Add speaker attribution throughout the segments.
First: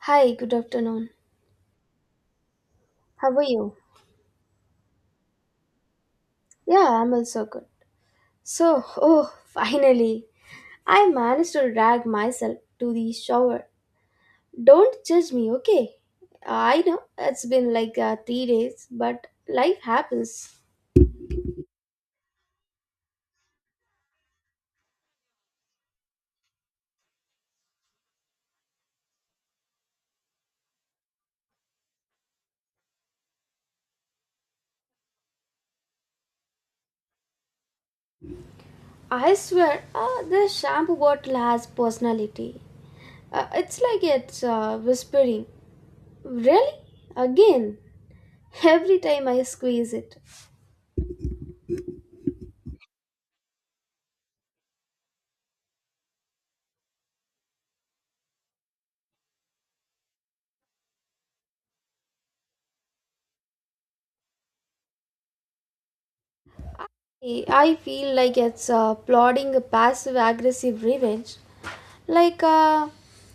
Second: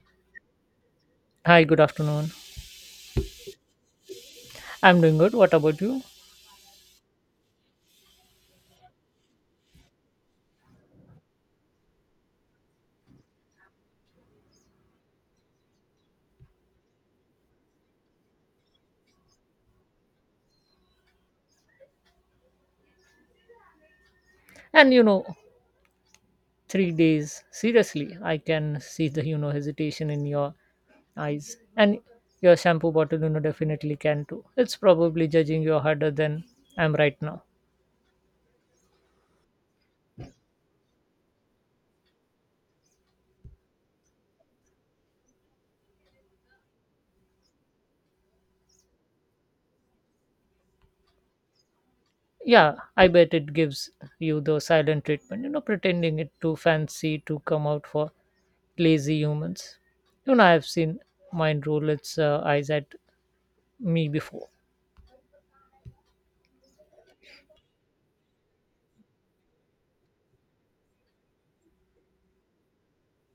Speaker 1: Hi, good afternoon.
Speaker 2: Hi, good afternoon.
Speaker 1: How are you?
Speaker 2: I'm doing good. What about you?
Speaker 1: Yeah, I'm also good. So, oh, finally, I managed to drag myself to the shower. Don't judge me, okay? I know it's been like 3 days, but life happens.
Speaker 2: And 3 days. Seriously, I can see the hesitation in your eyes, and your shampoo bottle definitely can too. It's probably judging you harder than I'm right now.
Speaker 1: I swear, this shampoo bottle has personality. It's like it's whispering. Really? Again? Every time I squeeze it.
Speaker 2: Yeah, I bet it gives you the silent treatment. Pretending it too fancy to come out for lazy humans. I've seen mine roll its eyes at me before.
Speaker 1: I feel like it's plotting a passive aggressive revenge. Like, uh,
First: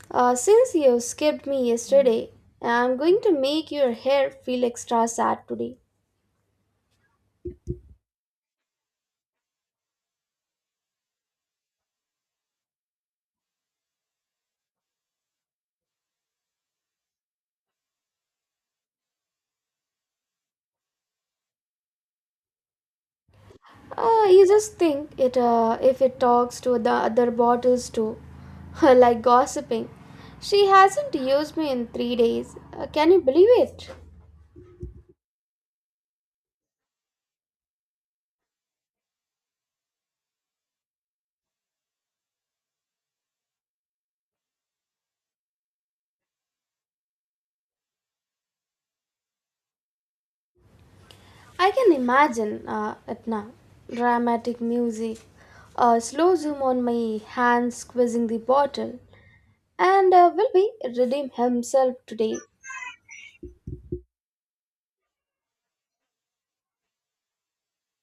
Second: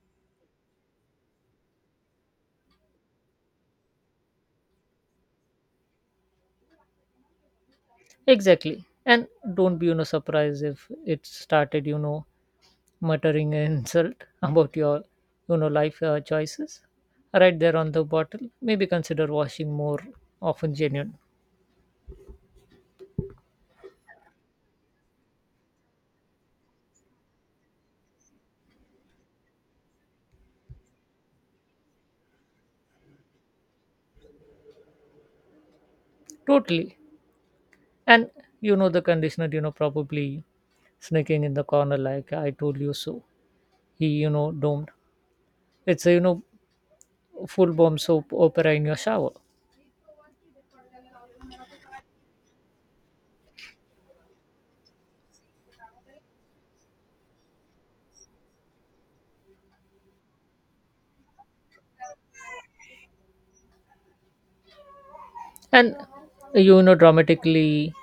Speaker 1: uh, since you skipped me yesterday, I'm going to make your hair feel extra sad today.
Speaker 2: Exactly. And don't be surprised if it started muttering an insult about your life choices right there on the bottle. Maybe consider washing more often genuine.
Speaker 1: You just think it, if it talks to the other bottles too, like gossiping. She hasn't used me in 3 days. Can you believe it?
Speaker 2: Totally. And the conditioner probably sneaking in the corner like I told you so. He domed. It's a full bomb soap opera in your shower.
Speaker 1: I can imagine it now. Dramatic music, a slow zoom on my hand squeezing the bottle, and will be redeem himself today.
Speaker 2: And dramatically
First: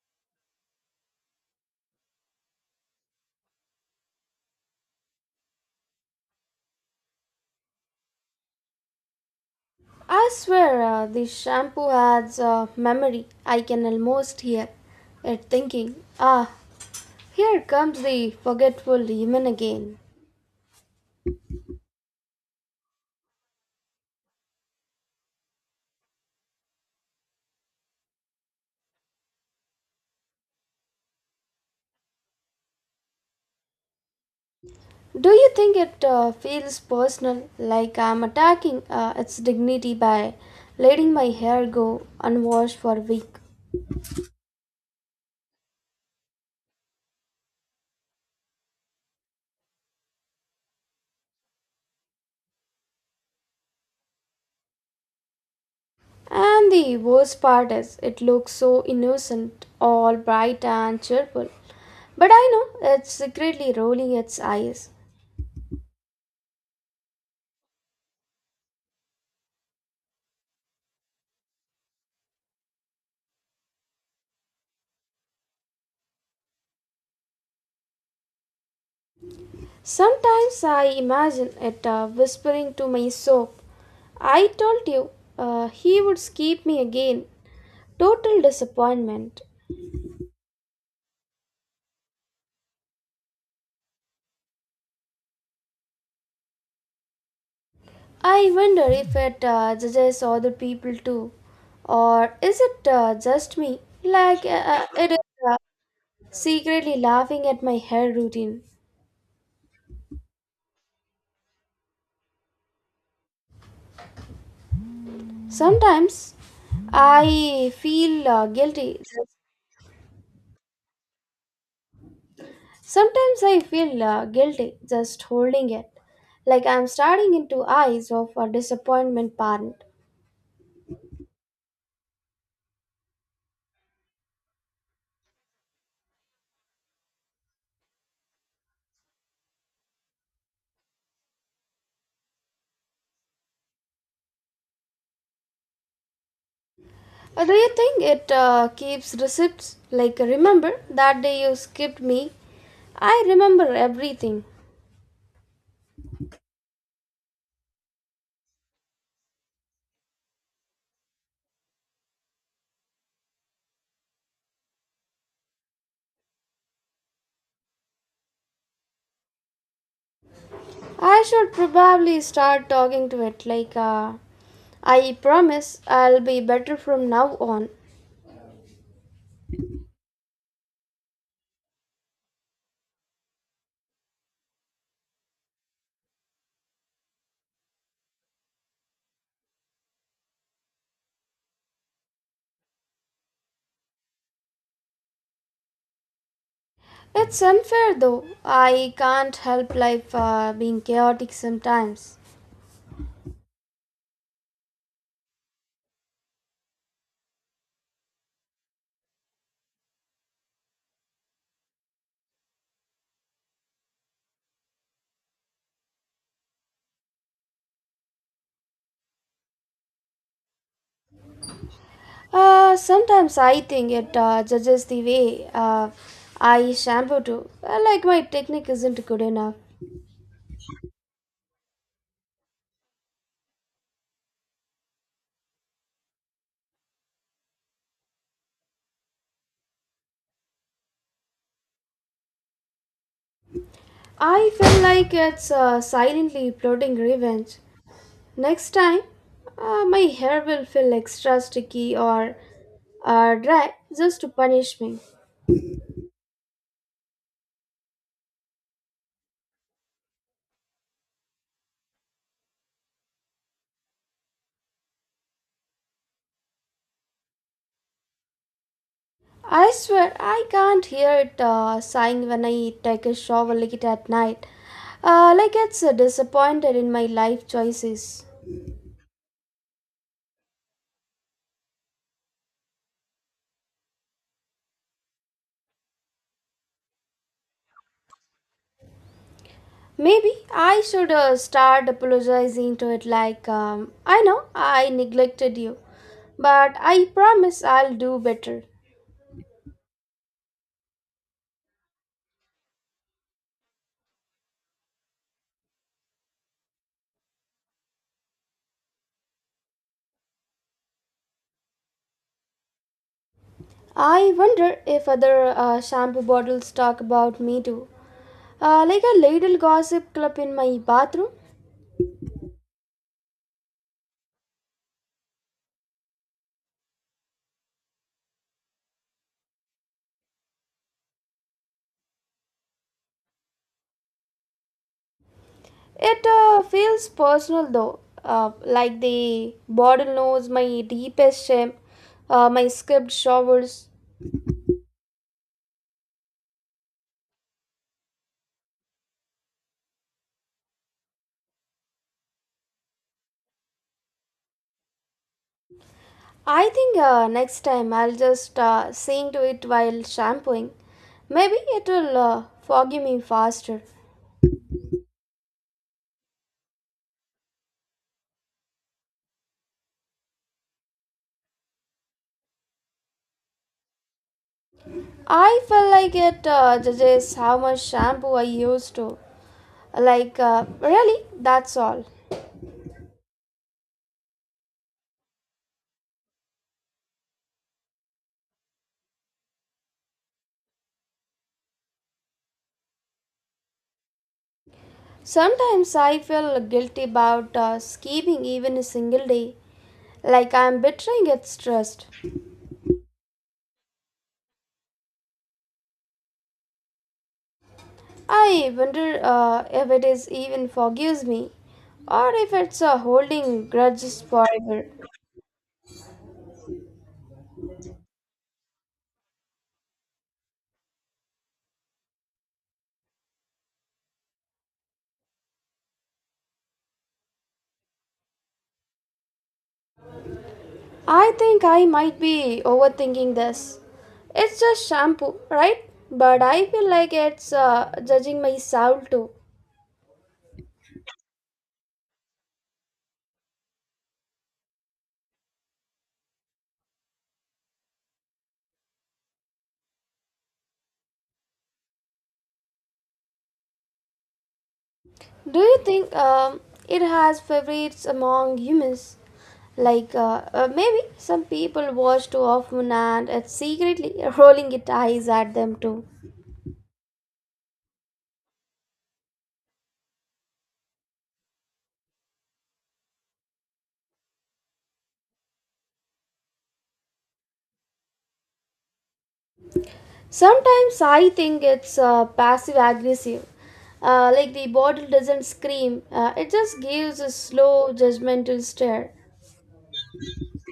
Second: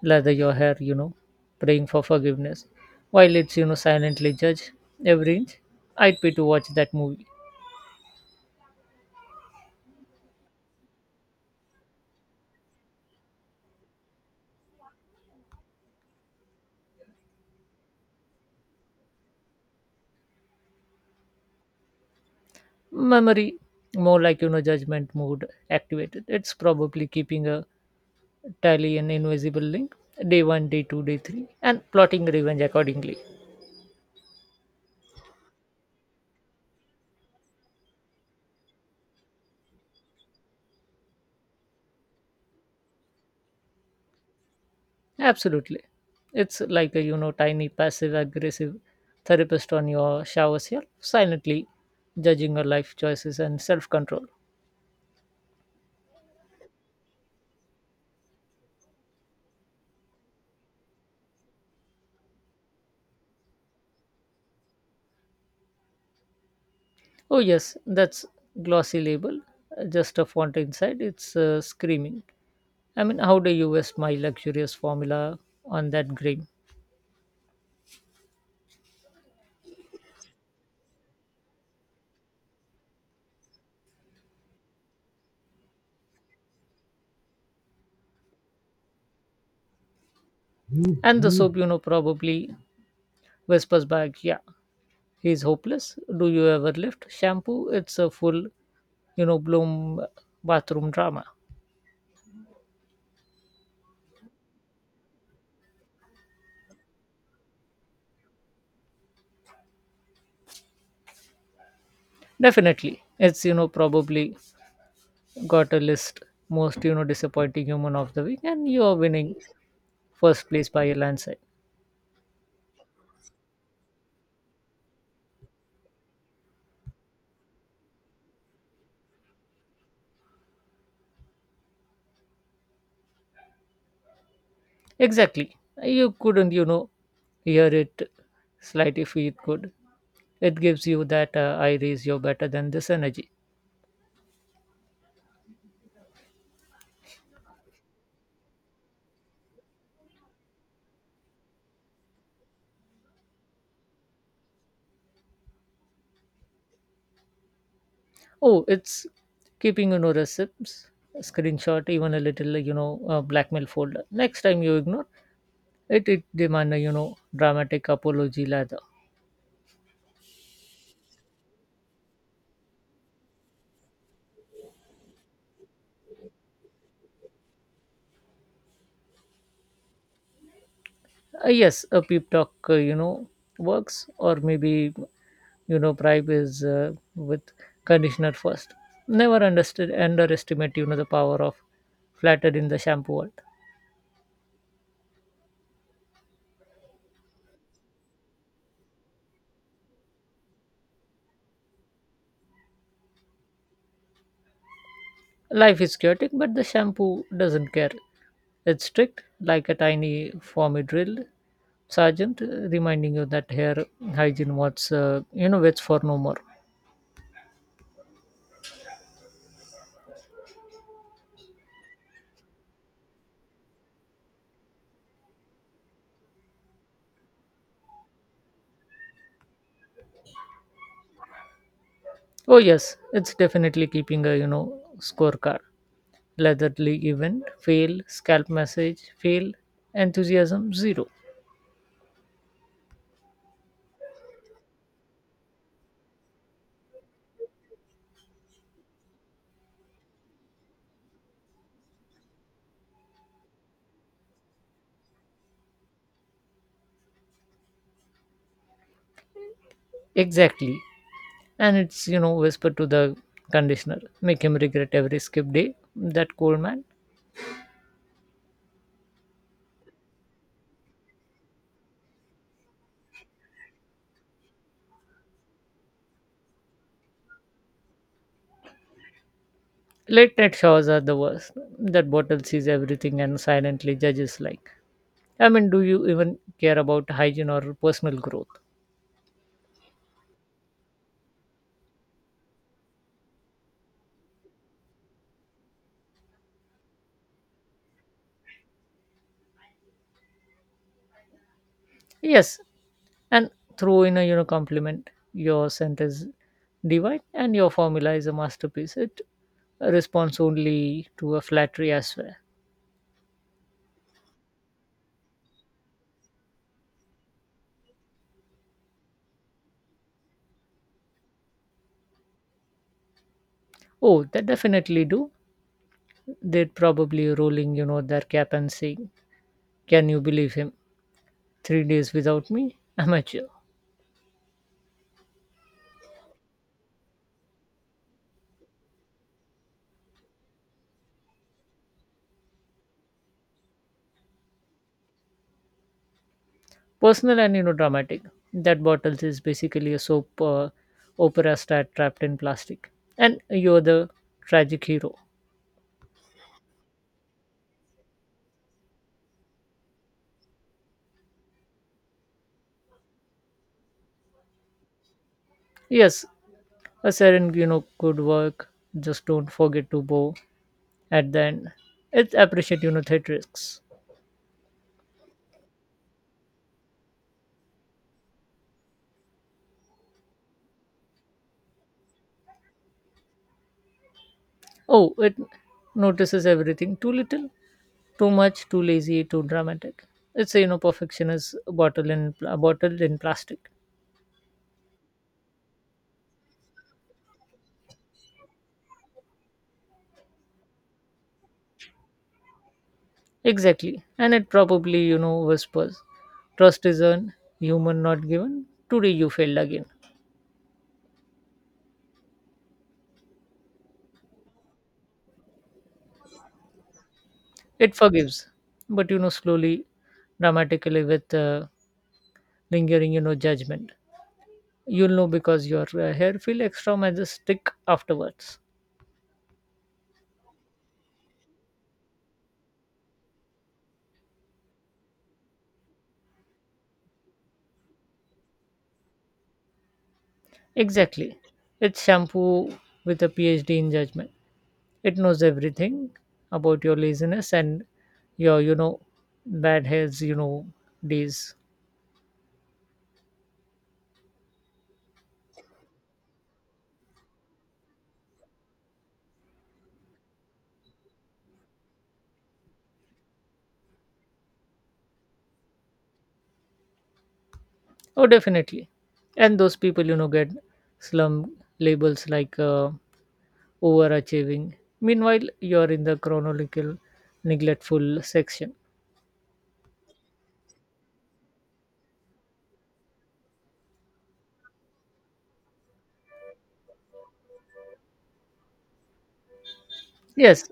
Speaker 2: lather your hair, praying for forgiveness, while it's silently judge every inch. I'd pay to watch that movie.
Speaker 1: I swear, the shampoo has a memory. I can almost hear it thinking, ah, here comes the forgetful demon again.
Speaker 2: Memory, more like, judgment mode activated. It's probably keeping a tally an invisible link, day one, day two, day three, and plotting revenge accordingly.
Speaker 1: Do you think it feels personal, like I'm attacking its dignity by letting my hair go unwashed for a week?
Speaker 2: Absolutely. It's like a tiny passive aggressive therapist on your shower self, silently judging your life choices and self control.
Speaker 1: And the worst part is, it looks so innocent, all bright and cheerful. But I know it's secretly rolling its eyes.
Speaker 2: Oh, yes, that's glossy label. Just a font inside. It's screaming. I mean, how do you waste my luxurious formula on that grim?
Speaker 1: Sometimes I imagine it whispering to my soap, I told you he would skip me again. Total disappointment.
Speaker 2: And the soap, probably whispers back, yeah, he's hopeless. Do you ever lift shampoo? It's a full,
Speaker 1: I wonder if
Speaker 2: you know,
Speaker 1: it
Speaker 2: bloom
Speaker 1: judges other
Speaker 2: bathroom
Speaker 1: people
Speaker 2: drama.
Speaker 1: too. Or is it just me? Like it is uh, secretly laughing at my hair routine.
Speaker 2: Definitely. It's probably got a list
Speaker 1: Sometimes
Speaker 2: most, disappointing
Speaker 1: I
Speaker 2: human of the
Speaker 1: feel
Speaker 2: week, and you're
Speaker 1: guilty.
Speaker 2: winning first place by a landslide.
Speaker 1: Sometimes I feel guilty just holding it, like I'm staring into eyes of a disappointment parent.
Speaker 2: Exactly. You couldn't hear it slight if it could. It gives you that I raise you better than this energy.
Speaker 1: Do you think it keeps receipts? Like remember that day you skipped me? I remember everything.
Speaker 2: Oh, it's keeping receipts, screenshot, even a little blackmail folder. Next time you ignore it, it demand, a dramatic apology lather.
Speaker 1: I should probably start talking to it. Like I promise I'll be better from now on.
Speaker 2: Yes, a peep talk, works, or maybe bribe is with conditioner first never understood underestimate the power of flatter in the shampoo world.
Speaker 1: It's unfair though. I can't help life being chaotic sometimes.
Speaker 2: Life is chaotic but the shampoo doesn't care. It's strict like a tiny formy drill sergeant, reminding you that hair hygiene what's waits for no more.
Speaker 1: Sometimes I think it judges the way I shampoo too. Like my technique isn't good enough.
Speaker 2: Oh yes, it's definitely keeping a scorecard, leatherly event fail, scalp message fail, enthusiasm zero.
Speaker 1: I feel like it's silently plotting revenge. Next time, my hair will feel extra sticky or dry just to punish me.
Speaker 2: Exactly, and it's whispered to the conditioner, make him regret every skip day, that cold man.
Speaker 1: I swear I can't hear it sighing when I take a shower late at night. Like it's disappointed in my life choices.
Speaker 2: Late night showers are the worst. That bottle sees everything and silently judges, like, I mean, do you even care about hygiene or personal growth?
Speaker 1: Maybe I should start apologizing to it like, I know I neglected you, but I promise I'll do better.
Speaker 2: Yes, and throw in a compliment, your scent is divine and your formula is a masterpiece. It responds only to a flattery as well.
Speaker 1: I wonder if other shampoo bottles talk about me too. Like a little gossip club in my bathroom.
Speaker 2: Oh, they definitely do. They'd probably rolling their cap and saying, can you believe him? 3 days without me? Amateur.
Speaker 1: It feels personal though, like the bottle knows my deepest shame, my skipped showers.
Speaker 2: Personal and dramatic. That bottles is basically a soap opera star trapped in plastic. And you're the tragic hero.
Speaker 1: I think next time I'll just sing to it while shampooing. Maybe it will forgive me faster.
Speaker 2: Yes, a siren could work. Just don't forget to bow at the end. It appreciate theatrics.
Speaker 1: I feel like it judges how much shampoo I used to. Like, really, that's all.
Speaker 2: Oh, it notices everything. Too little, too much, too lazy, too dramatic. It's a perfectionist bottle in a bottle in plastic.
Speaker 1: Sometimes I feel guilty about skipping even a single day, like I'm betraying its trust.
Speaker 2: Exactly. And it probably whispers, trust is earned, human not given.
Speaker 1: I
Speaker 2: Today
Speaker 1: wonder
Speaker 2: you failed again.
Speaker 1: if it is even forgives me or if it's a holding grudges forever.
Speaker 2: It forgives, but slowly, dramatically with lingering, judgment. You'll know because your hair feel extra majestic afterwards.
Speaker 1: I think I might be overthinking this. It's just shampoo, right? But I feel like it's judging my soul too.
Speaker 2: Exactly. It's shampoo with a PhD in judgment. It knows everything about your laziness and your bad hairs, days.
Speaker 1: Do you think it has favorites among humans? Like maybe some people watch too often and it's secretly rolling its eyes at them too.
Speaker 2: Oh, definitely. And those people get slum labels like overachieving. Meanwhile, you're in the chronological, neglectful section.
Speaker 1: Sometimes I think it's passive aggressive. Like the bottle doesn't scream, it just gives a slow, judgmental stare.
Speaker 2: Yes,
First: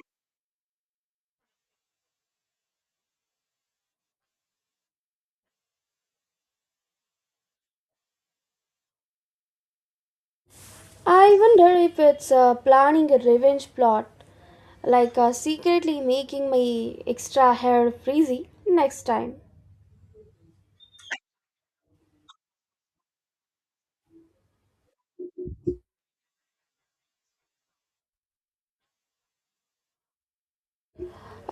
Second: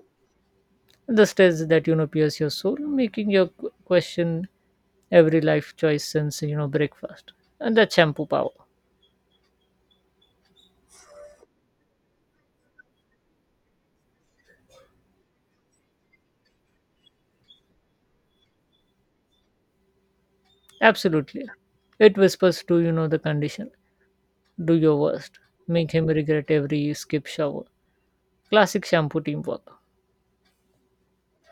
Speaker 2: the stress that pierce your soul, making you question every life choice since breakfast. And that shampoo power.
Speaker 1: I wonder if it's planning a revenge plot, like secretly making my extra hair frizzy next time.
Speaker 2: Absolutely. It whispers to the condition. Do your worst. Make him regret every skip shower. Classic shampoo teamwork.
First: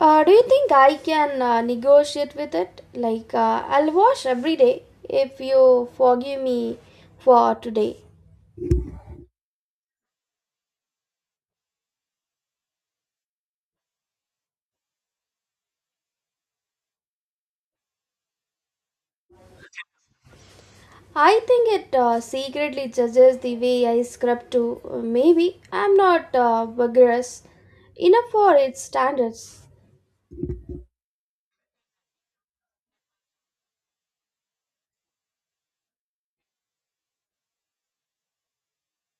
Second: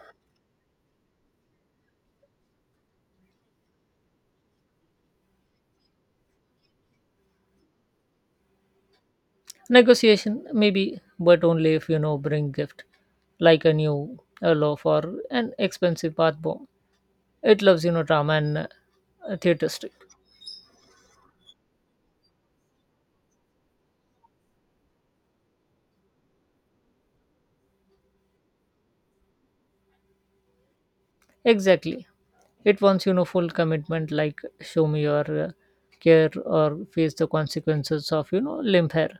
Speaker 1: Do you think I can negotiate with it? Like, I'll wash every day if you forgive me for today.
Speaker 2: Negotiation maybe, but only if bring gift, like a new a loaf or an expensive bath bomb. It loves drama and theater stick.
Speaker 1: I think it secretly judges the way I scrub too. Maybe I'm not vigorous enough for its standards.
Speaker 2: Exactly. It wants full commitment, like show me your care or face the consequences of limp hair.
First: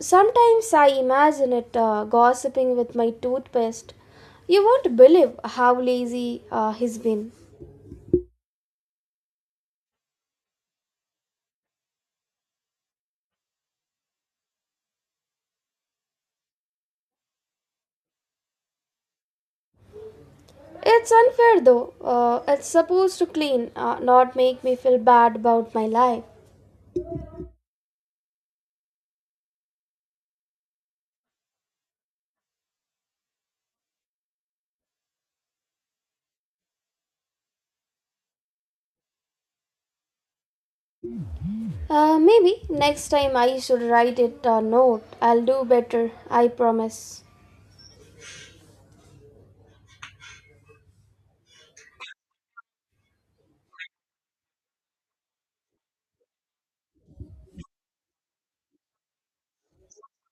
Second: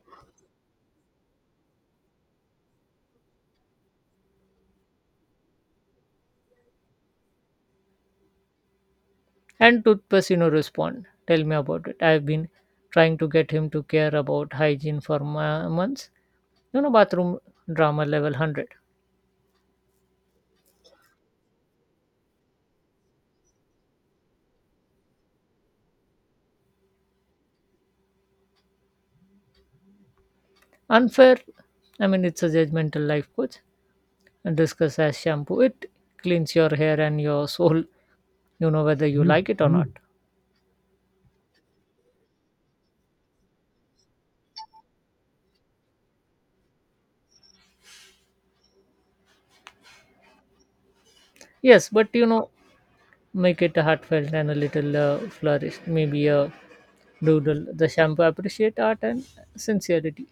Speaker 1: Sometimes I imagine it gossiping with my toothpaste. You won't believe how lazy he's been.
Speaker 2: And toothpaste respond. Tell me about it. I've been trying to get him to care about hygiene for months, bathroom drama level 100.
Speaker 1: It's unfair though. It's supposed to clean, not make me feel bad about my life.
Speaker 2: Unfair, I mean, it's a judgmental life coach discuss as shampoo. It cleans your hair and your soul, whether you like it or not.
Speaker 1: Maybe next time I should write it a note. I'll do better, I promise.
Speaker 2: Yes, but make it heartfelt and a little flourished, maybe a doodle. The shampoo appreciate art and sincerity.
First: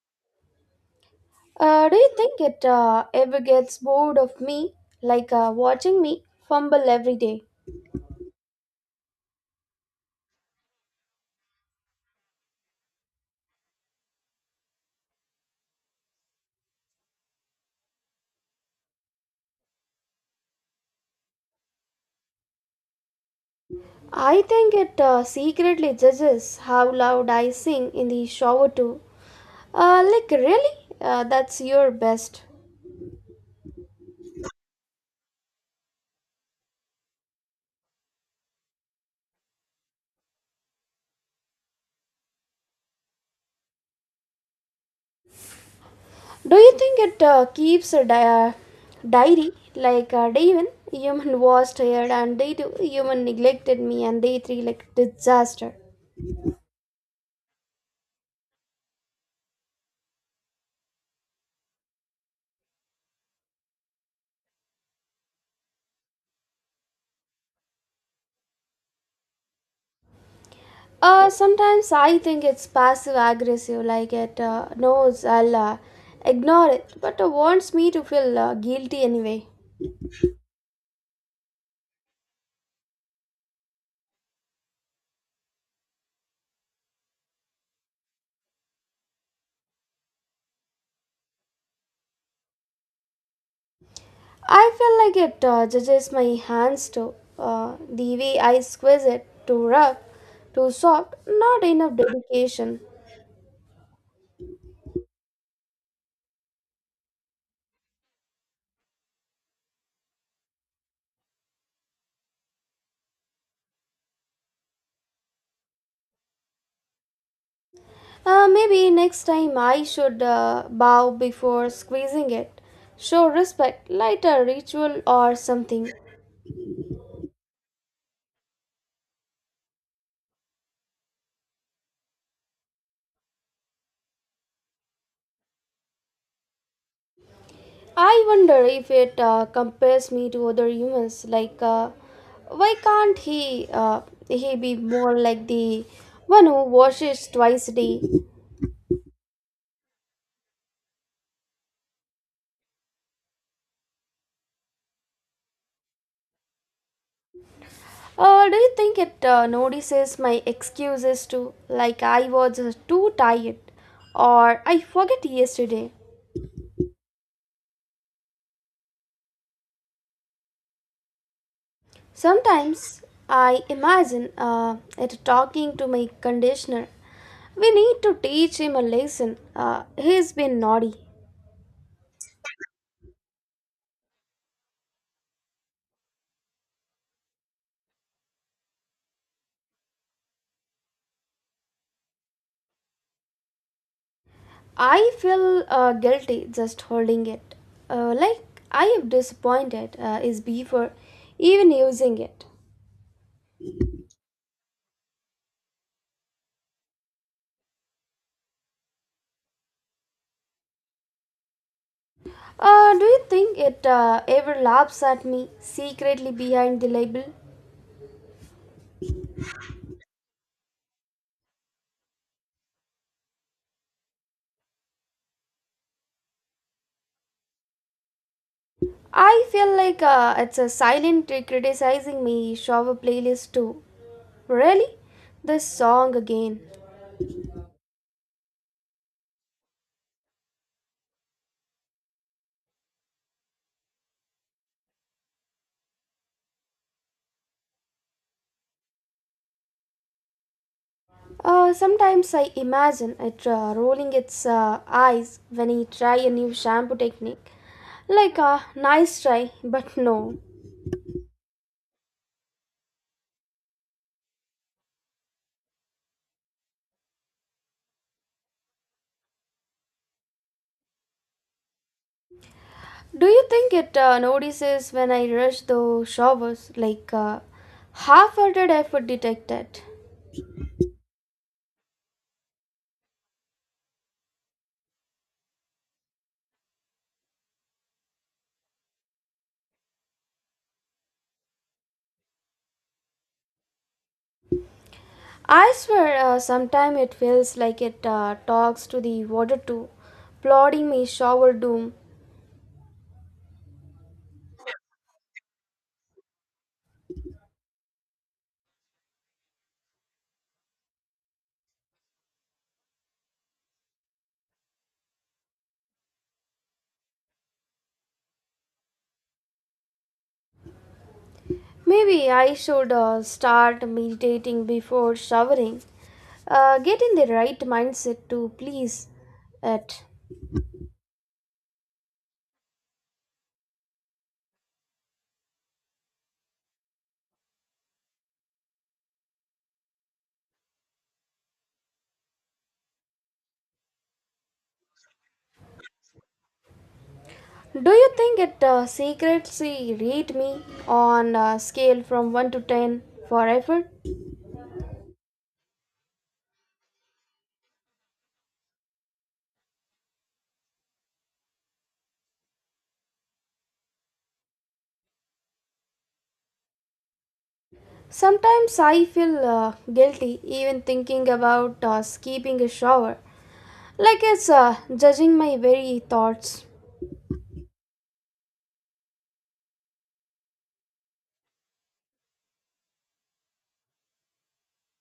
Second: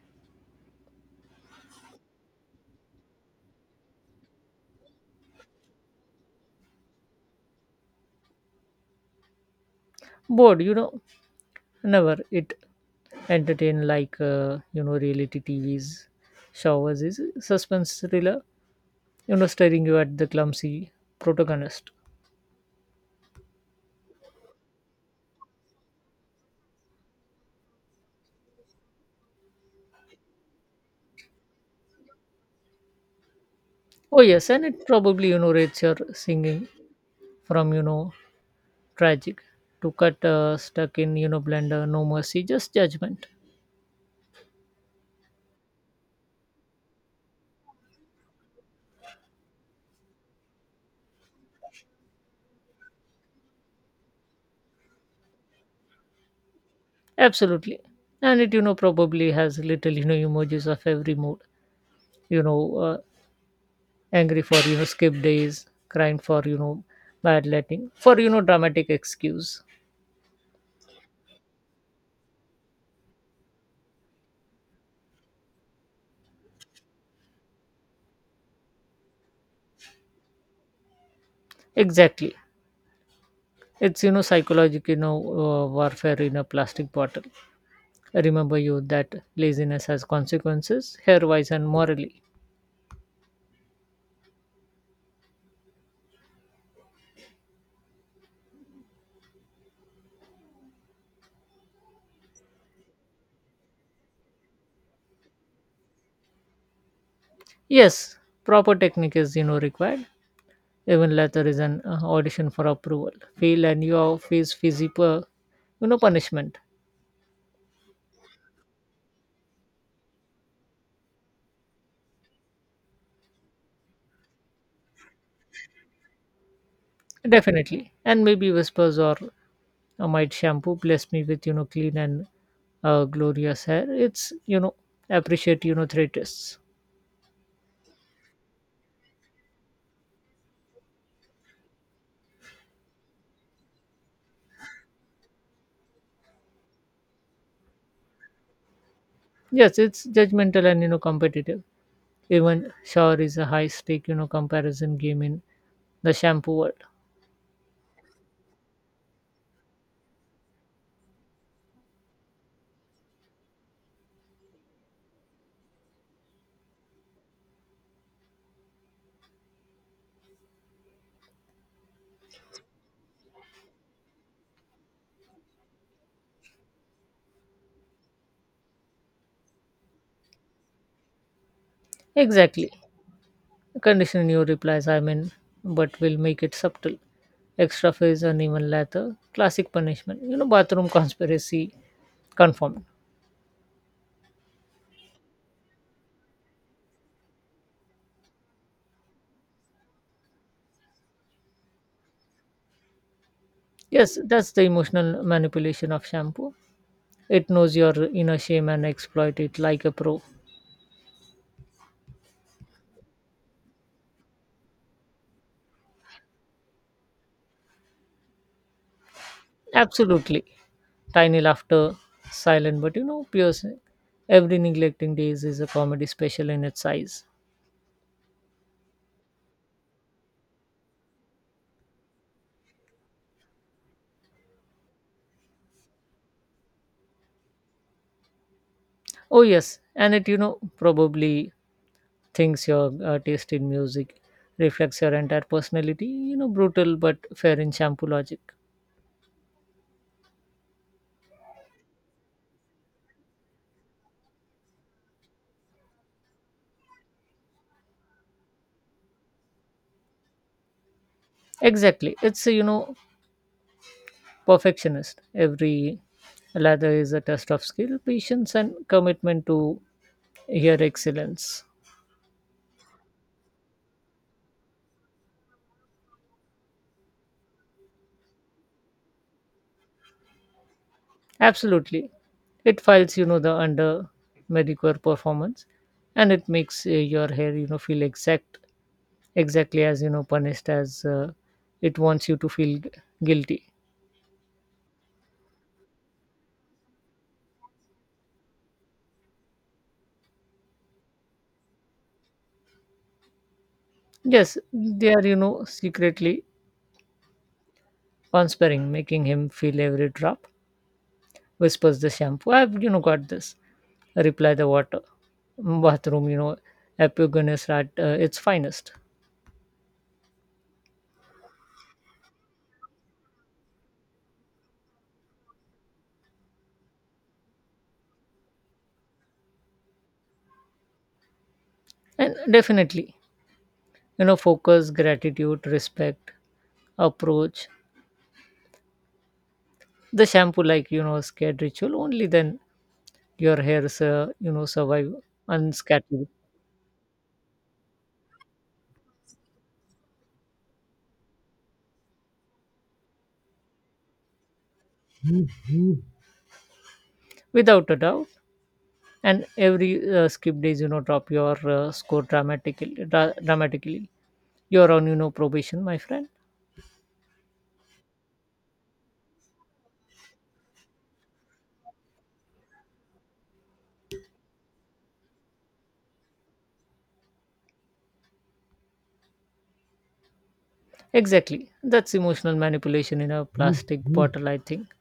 Speaker 1: Do you think it ever gets bored of me, like watching me fumble every day?
Speaker 2: Bored, never it entertain like reality TVs, showers is suspense thriller. Staring you at the clumsy protagonist.
Speaker 1: I think it secretly judges how loud I sing in the shower too. Like really, that's your best.
Speaker 2: Oh yes, and it probably rates your singing from tragic to cut stuck in blender, no mercy, just judgment.
Speaker 1: Do you think it keeps a uh, diary like David? Human was tired and day two, human neglected me and day three like disaster.
Speaker 2: Absolutely, and it probably has little emojis of every mood, you know uh, angry for skip days, crying for bad letting, for dramatic excuse.
Speaker 1: Sometimes I think it's passive aggressive, like it knows I'll ignore it, but wants me to feel guilty anyway.
Speaker 2: Exactly, it's psychological, warfare in a plastic bottle, remember you that laziness has consequences hair wise and morally.
Speaker 1: I feel like it judges my hands too. The way I squeeze it, too rough, too soft, not enough dedication.
Speaker 2: Yes, proper technique is required. Even letter is an audition for approval. Fail and you all face physical, punishment.
Speaker 1: Maybe next time I should bow before squeezing it, show respect, light a ritual or something.
Speaker 2: Definitely. And maybe whispers or a might shampoo bless me with, clean and glorious hair. It's appreciate, threats.
Speaker 1: I wonder if it compares me to other humans. Like, why can't he be more like the one who washes twice a day?
Speaker 2: Yes, it's judgmental and competitive. Even shower is a high stake, comparison game in the shampoo world.
Speaker 1: Do you think it notices my excuses too? Like, I was too tired, or I forget yesterday. Sometimes I imagine it talking to my conditioner. We need to teach him a lesson. He's been naughty.
Speaker 2: Exactly. Condition your replies, I mean, but will make it subtle. Extra phase and even later. Classic punishment. Bathroom conspiracy confirmed.
Speaker 1: I feel guilty just holding it. Like I am disappointed is before even using it.
Speaker 2: Yes, that's the emotional manipulation of shampoo. It knows your inner shame and exploit it like a pro.
Speaker 1: Do you think it ever laughs at me secretly behind the label?
Speaker 2: Absolutely. Tiny laughter, silent but piercing. Every neglecting days is a comedy special in its size.
Speaker 1: I feel like it's a silent criticizing me shower playlist too. Really? This song again.
Speaker 2: Oh yes, and it probably thinks your taste in music reflects your entire personality, brutal but fair in shampoo logic.
Speaker 1: Sometimes I imagine it rolling its eyes when I try a new shampoo technique. Like a nice try, but no.
Speaker 2: Exactly, it's a perfectionist. Every lather is a test of skill, patience, and commitment to your excellence.
Speaker 1: Do you think it notices when I rush the showers? Like half-hearted effort detected.
Speaker 2: Absolutely, it files the under medicare performance, and it makes your hair feel exactly as punished as it wants you to feel guilty.
Speaker 1: I swear, sometimes it feels like it talks to the water too, plodding my shower doom.
Speaker 2: Yes, they are secretly conspiring, making him feel every drop, whispers the shampoo, I've got this. Reply the water. Bathroom, epigonus at its finest.
Speaker 1: Maybe I should start meditating before showering. Get in the right mindset to please it.
Speaker 2: And definitely, focus, gratitude, respect, approach. The shampoo, like, scared ritual, only then your hairs, survive unscathed.
Speaker 1: Do you think it secretly rate me on a scale from 1 to 10 for effort?
Speaker 2: Without a doubt. And every skip days, drop your score dramatically. Dramatically. You're on probation, my friend.
Speaker 1: Sometimes I feel guilty even thinking about skipping a shower, like it's judging my very thoughts.
Speaker 2: Exactly. That's emotional manipulation in a plastic bottle, I think.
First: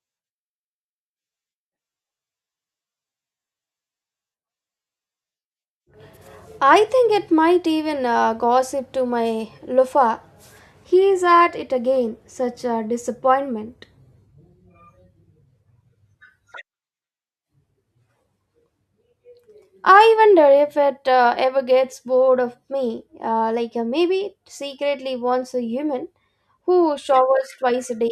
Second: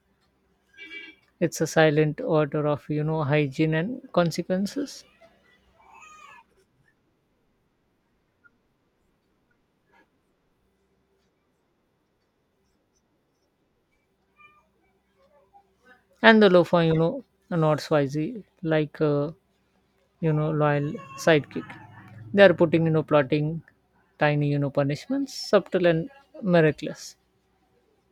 Speaker 2: It's a silent order of, hygiene and consequences.
Speaker 1: I think it might even gossip to my loafer. He's at it again, such a disappointment.
Speaker 2: And the loafer, are not Swazi, like a,
Speaker 1: I wonder if
Speaker 2: loyal
Speaker 1: it ever
Speaker 2: sidekick.
Speaker 1: gets bored
Speaker 2: They are
Speaker 1: of
Speaker 2: putting,
Speaker 1: me,
Speaker 2: plotting
Speaker 1: like maybe it
Speaker 2: tiny,
Speaker 1: secretly
Speaker 2: punishments,
Speaker 1: wants a
Speaker 2: subtle
Speaker 1: human
Speaker 2: and
Speaker 1: who
Speaker 2: miraculous.
Speaker 1: showers twice a day.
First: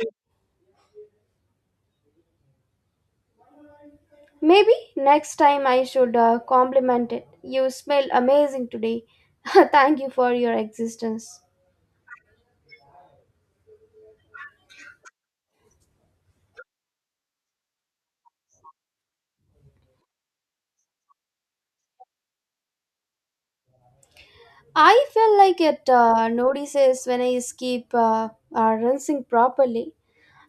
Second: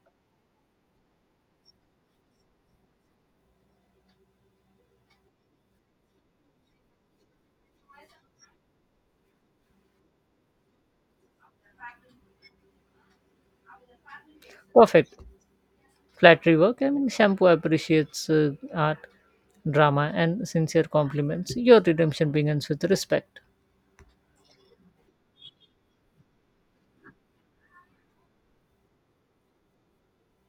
Speaker 1: Maybe next time I should compliment it. You smell amazing today. Thank you for your existence.
Speaker 2: Perfect. Flattery work. I mean, shampoo appreciates art, drama, and sincere compliments. Your redemption begins with respect.
Speaker 1: I feel like it notices when I keep rinsing properly.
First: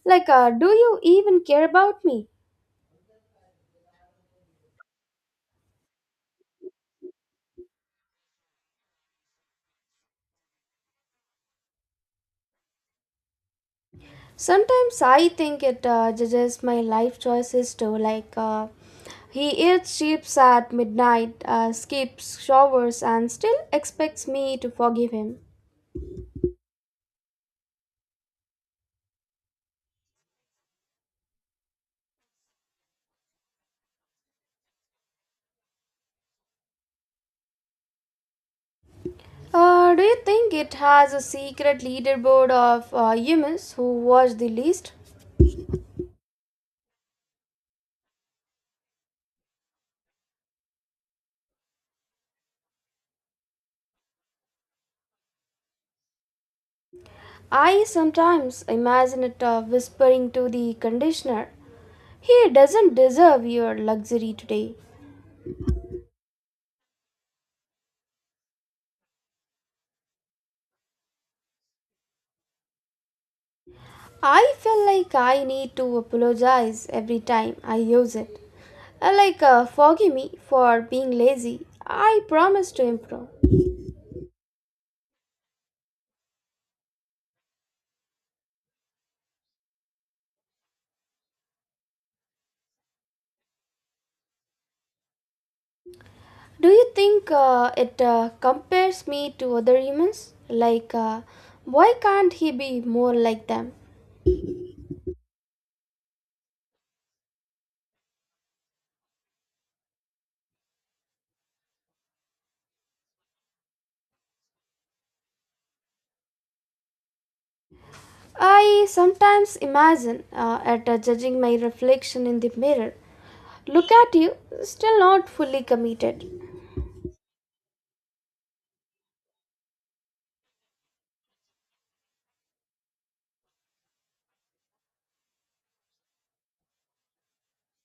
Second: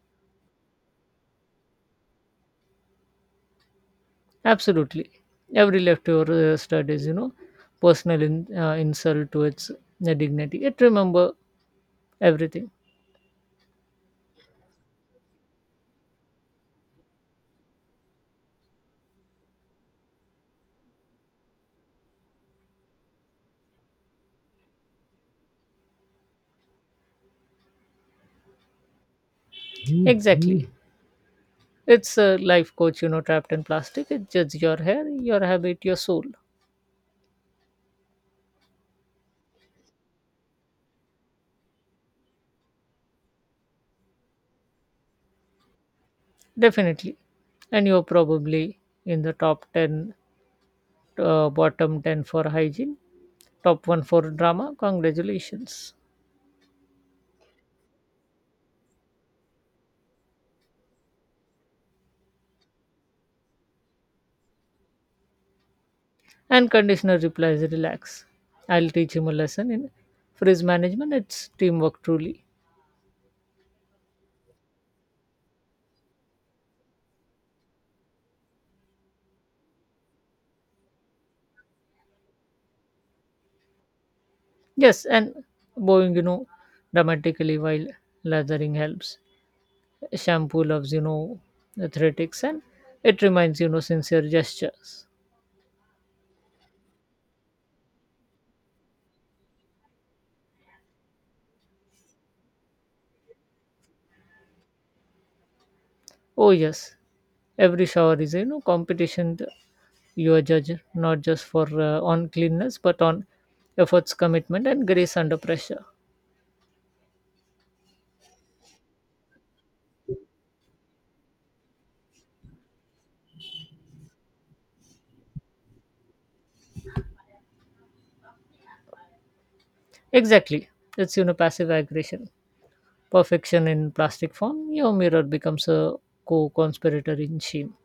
Speaker 1: Like, do you even care about me?
Speaker 2: Absolutely. Every leftover stud is personal in insult to its dignity. It remember everything.
Speaker 1: Sometimes I think it judges my life choices too. Like, he eats chips at midnight, skips showers, and still expects me to forgive him.
Speaker 2: Mhm. Exactly. It's a life coach, trapped in plastic. It judges your hair, your habit, your soul.
Speaker 1: Do you think it has a secret leaderboard of humans who watch the least?
Speaker 2: Definitely. And you're probably in the top 10, bottom 10 for hygiene, top 1 for drama. Congratulations.
Speaker 1: I sometimes imagine it whispering to the conditioner, He doesn't deserve your luxury today.
Speaker 2: And conditioner replies, relax. I'll teach him a lesson in frizz management. It's teamwork truly.
Speaker 1: I feel like I need to apologize every time I use it. Like, forgive me for being lazy. I promise to improve.
Speaker 2: Yes, and bowing, dramatically while lathering helps. Shampoo loves, athletics and it reminds, sincere gestures.
Speaker 1: Do you think it compares me to other humans? Like, why can't he be more like them?
Speaker 2: Oh, yes, every shower is competition. You are judged not just for on cleanness, but on efforts, commitment, and grace under pressure.
Speaker 1: I sometimes imagine at judging my reflection in the mirror. Look at you, still not fully committed.
Speaker 2: Exactly. It's passive aggression. Perfection in plastic form, your mirror becomes a co conspirator in shame.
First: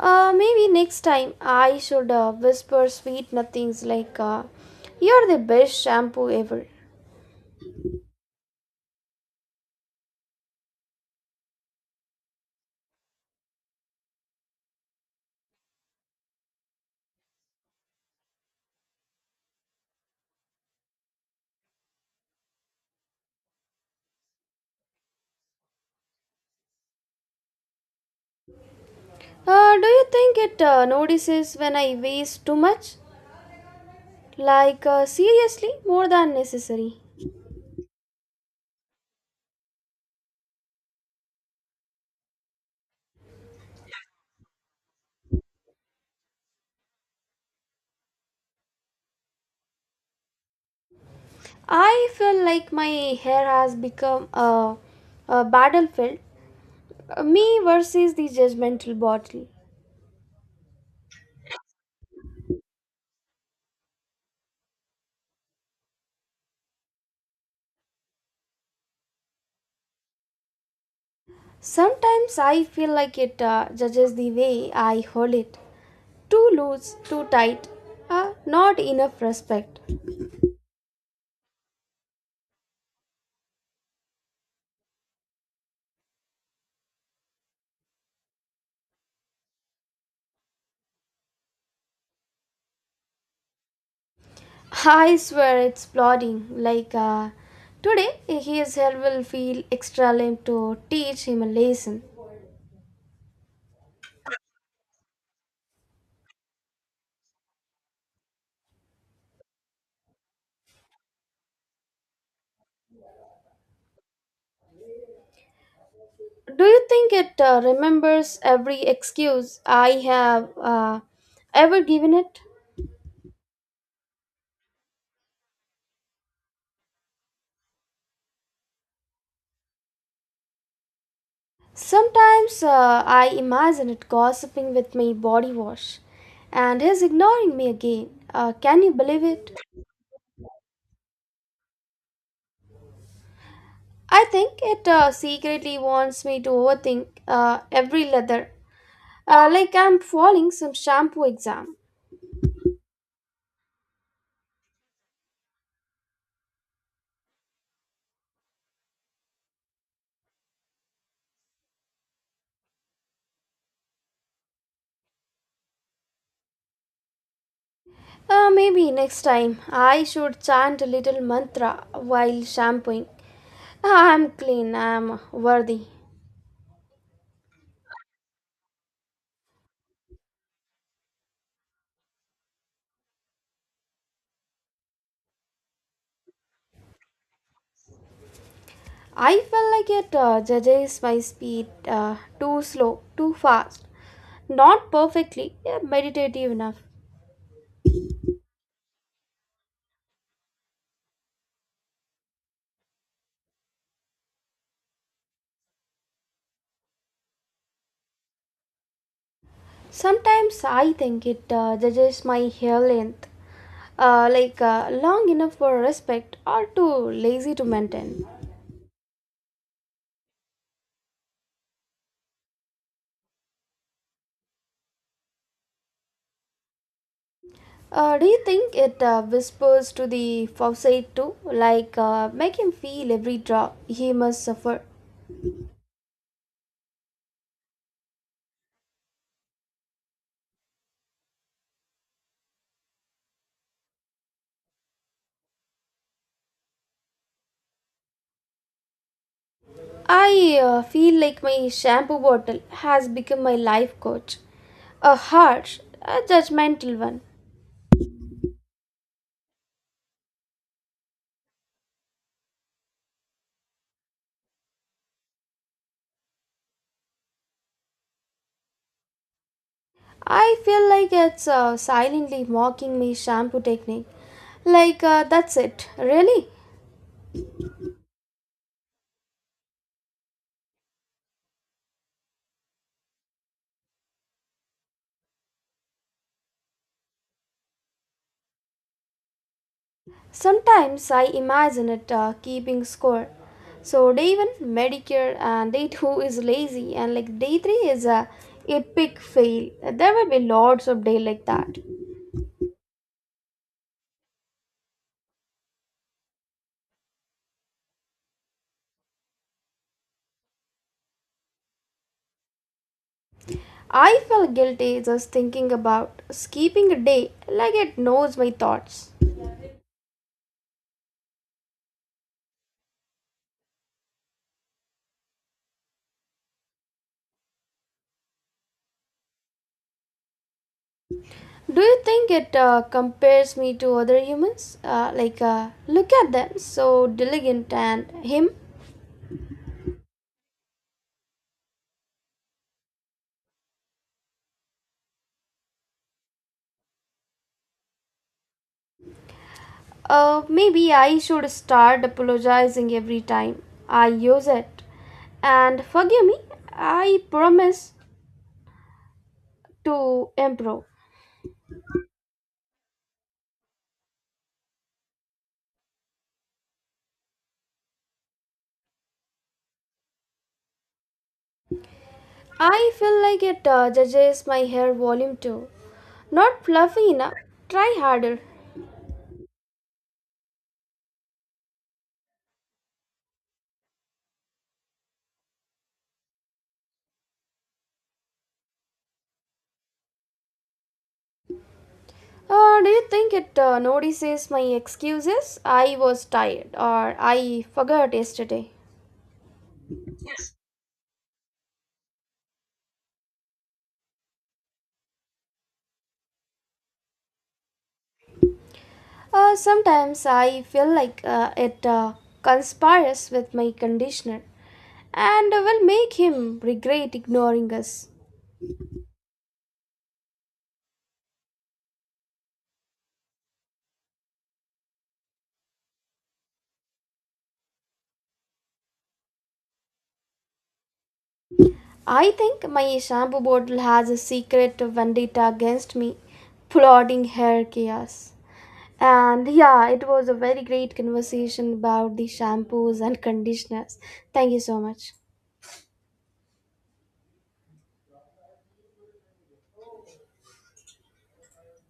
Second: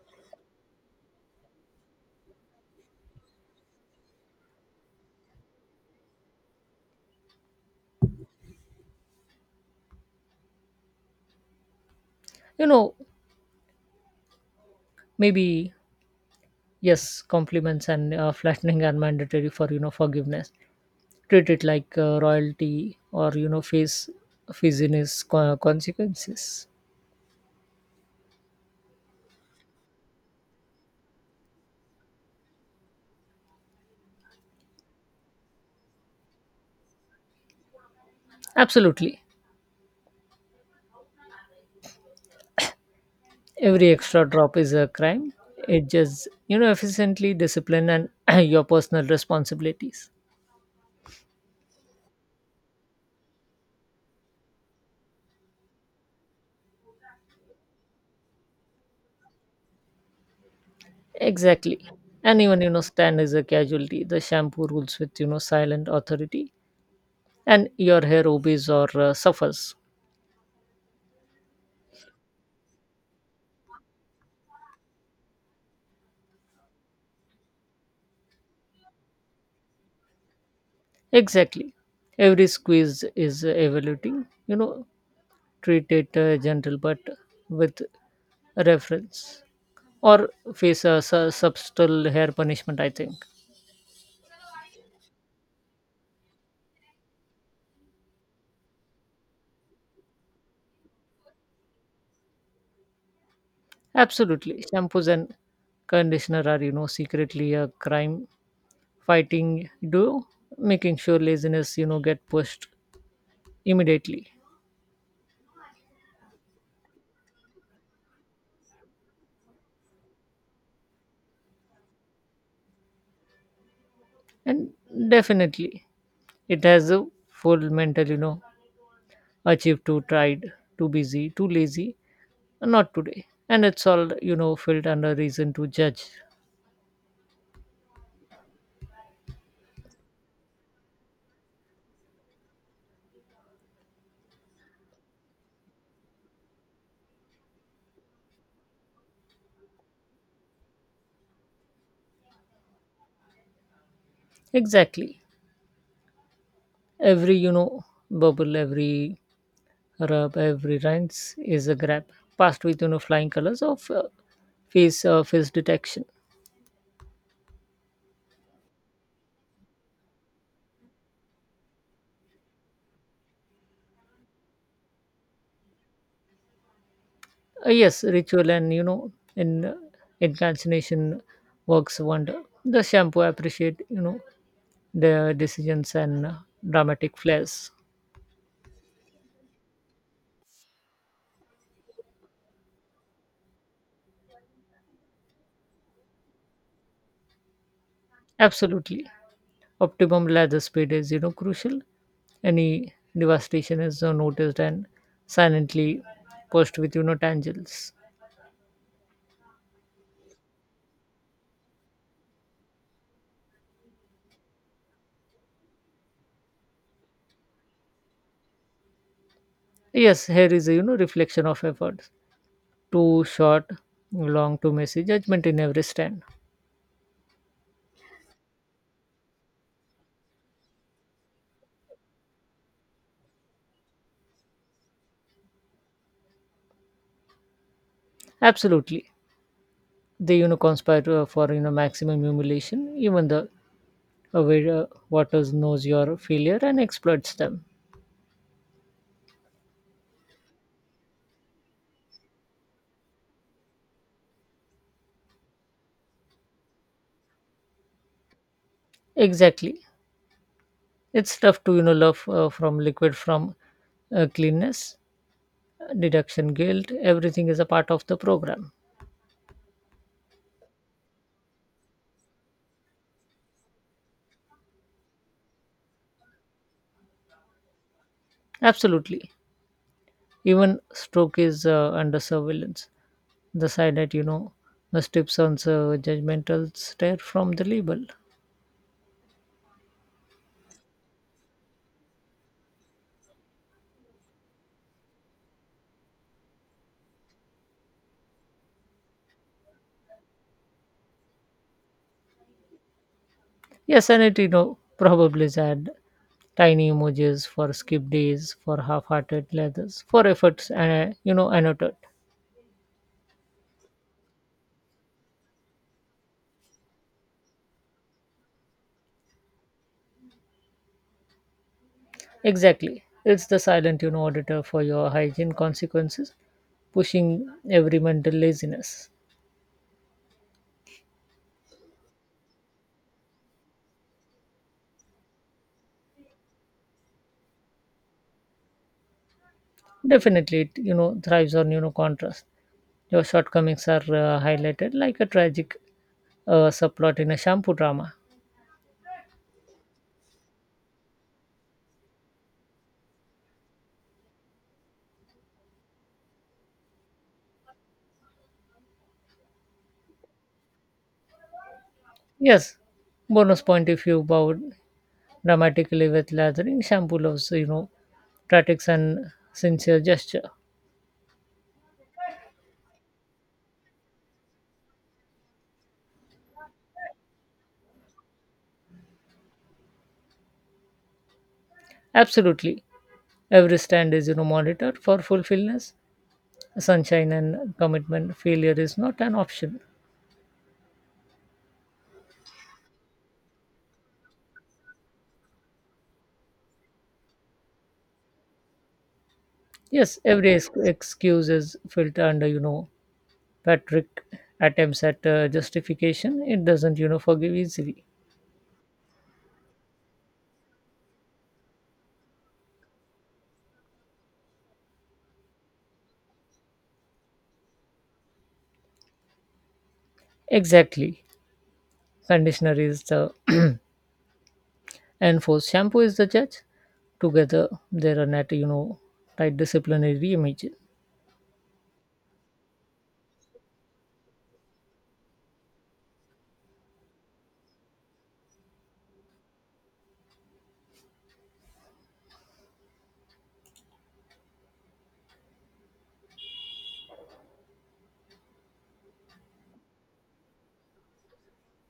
Speaker 1: Maybe next time I should whisper sweet nothings like, you're the best shampoo ever.
Speaker 2: You know, maybe Yes, compliments and flattening are mandatory for forgiveness. Treat it like royalty, or face business consequences.
Speaker 1: Do you think it notices when I waste too much? Like, seriously, more than necessary.
Speaker 2: Absolutely, every extra drop is a crime. It just efficiently discipline and your personal responsibilities.
Speaker 1: I feel like my hair has become a battlefield. Me versus the judgmental bottle.
Speaker 2: Exactly, and even stand is a casualty. The shampoo rules with silent authority, and your hair obeys or suffers.
Speaker 1: Sometimes I feel like it judges the way I hold it. Too loose, too tight, not enough respect.
Speaker 2: Exactly, every squeeze is evaluating, treat it gentle but with reference or face a, subtle hair punishment, I think.
Speaker 1: I swear it's plodding. Like today, his hair will feel extra limp to teach him a lesson.
Speaker 2: Absolutely, shampoos and conditioner are secretly a crime fighting duo, making sure laziness get pushed immediately.
Speaker 1: Do you think it remembers every excuse I have ever given it?
Speaker 2: And definitely it has a full mental, achieve, too tried, too busy, too lazy,
Speaker 1: Sometimes
Speaker 2: not today,
Speaker 1: I
Speaker 2: and it's
Speaker 1: imagine it
Speaker 2: all
Speaker 1: gossiping
Speaker 2: filled
Speaker 1: with
Speaker 2: under
Speaker 1: my body
Speaker 2: reason to
Speaker 1: wash
Speaker 2: judge.
Speaker 1: and is ignoring me again. Can you believe it? I think it secretly wants me to overthink every leather, like I'm falling some shampoo exam.
Speaker 2: Exactly. Every bubble, every rub, every rinse is a grab. Passed with, flying colors of face detection.
Speaker 1: Maybe next time I should chant a little mantra while shampooing. I'm clean, I'm worthy.
Speaker 2: Yes, ritual and in incantation works wonder. The shampoo appreciate, their decisions and dramatic flares.
Speaker 1: I feel like it judges my speed, too slow, too fast, not perfectly, yeah, meditative enough.
Speaker 2: Absolutely. Optimum lather speed is crucial. Any devastation is noticed and silently pushed with, tangles.
Speaker 1: Sometimes I think it judges my hair length, like long enough for respect or too lazy to maintain.
Speaker 2: Yes, here is a reflection of effort. Too short, long, too messy, judgment in every stand.
Speaker 1: Do you think it whispers to the faucet too, like make him feel every drop he must suffer?
Speaker 2: Absolutely, they conspire to, for maximum humiliation. Even the aware waters knows your failure and exploits them.
Speaker 1: I feel like my shampoo bottle has become my life coach, a harsh, a judgmental one.
Speaker 2: Exactly, it's tough to love from liquid from cleanness, deduction, guilt. Everything is a part of the program.
Speaker 1: I feel like it's silently mocking my shampoo technique. Like, that's it, really?
Speaker 2: Absolutely, even stroke is under surveillance. The silent, the strips on so judgmental stare from the label.
Speaker 1: Sometimes I imagine it keeping score. So day one, Medicare, and day two is lazy, and like day three is a epic fail. There will be lots of day like that.
Speaker 2: Yes, and it probably add tiny emojis for skip days, for half-hearted leathers, for efforts, and annotate.
Speaker 1: I feel guilty just thinking about skipping a day, like it knows my thoughts.
Speaker 2: Exactly. It's the silent, auditor for your hygiene consequences, pushing every mental laziness.
Speaker 1: Do you think it compares me to other humans? Like, look at them, so diligent, and him.
Speaker 2: Definitely, it thrives on, contrast. Your shortcomings are highlighted like a tragic subplot in a shampoo drama.
Speaker 1: Maybe I should start apologizing every time I use it. And forgive me, I promise to improve.
Speaker 2: Yes, bonus point if you bowed dramatically with lathering shampoo loves, tactics and sincere gesture.
Speaker 1: I feel like it judges my hair volume too. Not fluffy enough. Try harder.
Speaker 2: Absolutely. Every stand is monitored for fulfillness, sunshine and commitment. Failure is not an option.
Speaker 1: Do you think it notices my excuses? I was tired or I forgot yesterday.
Speaker 2: Yes, every excuse is filtered under, Patrick attempts at justification. It doesn't forgive easily.
Speaker 1: Sometimes I feel like it conspires with my conditioner and will make him regret ignoring us.
Speaker 2: Exactly. Conditioner is the enforced, shampoo is the judge. Together, they are not, tight disciplinary image.
Speaker 1: I think my shampoo bottle has a secret vendetta against me, plotting hair chaos. And yeah, it was a very great conversation about the shampoos and conditioners. Thank you so much.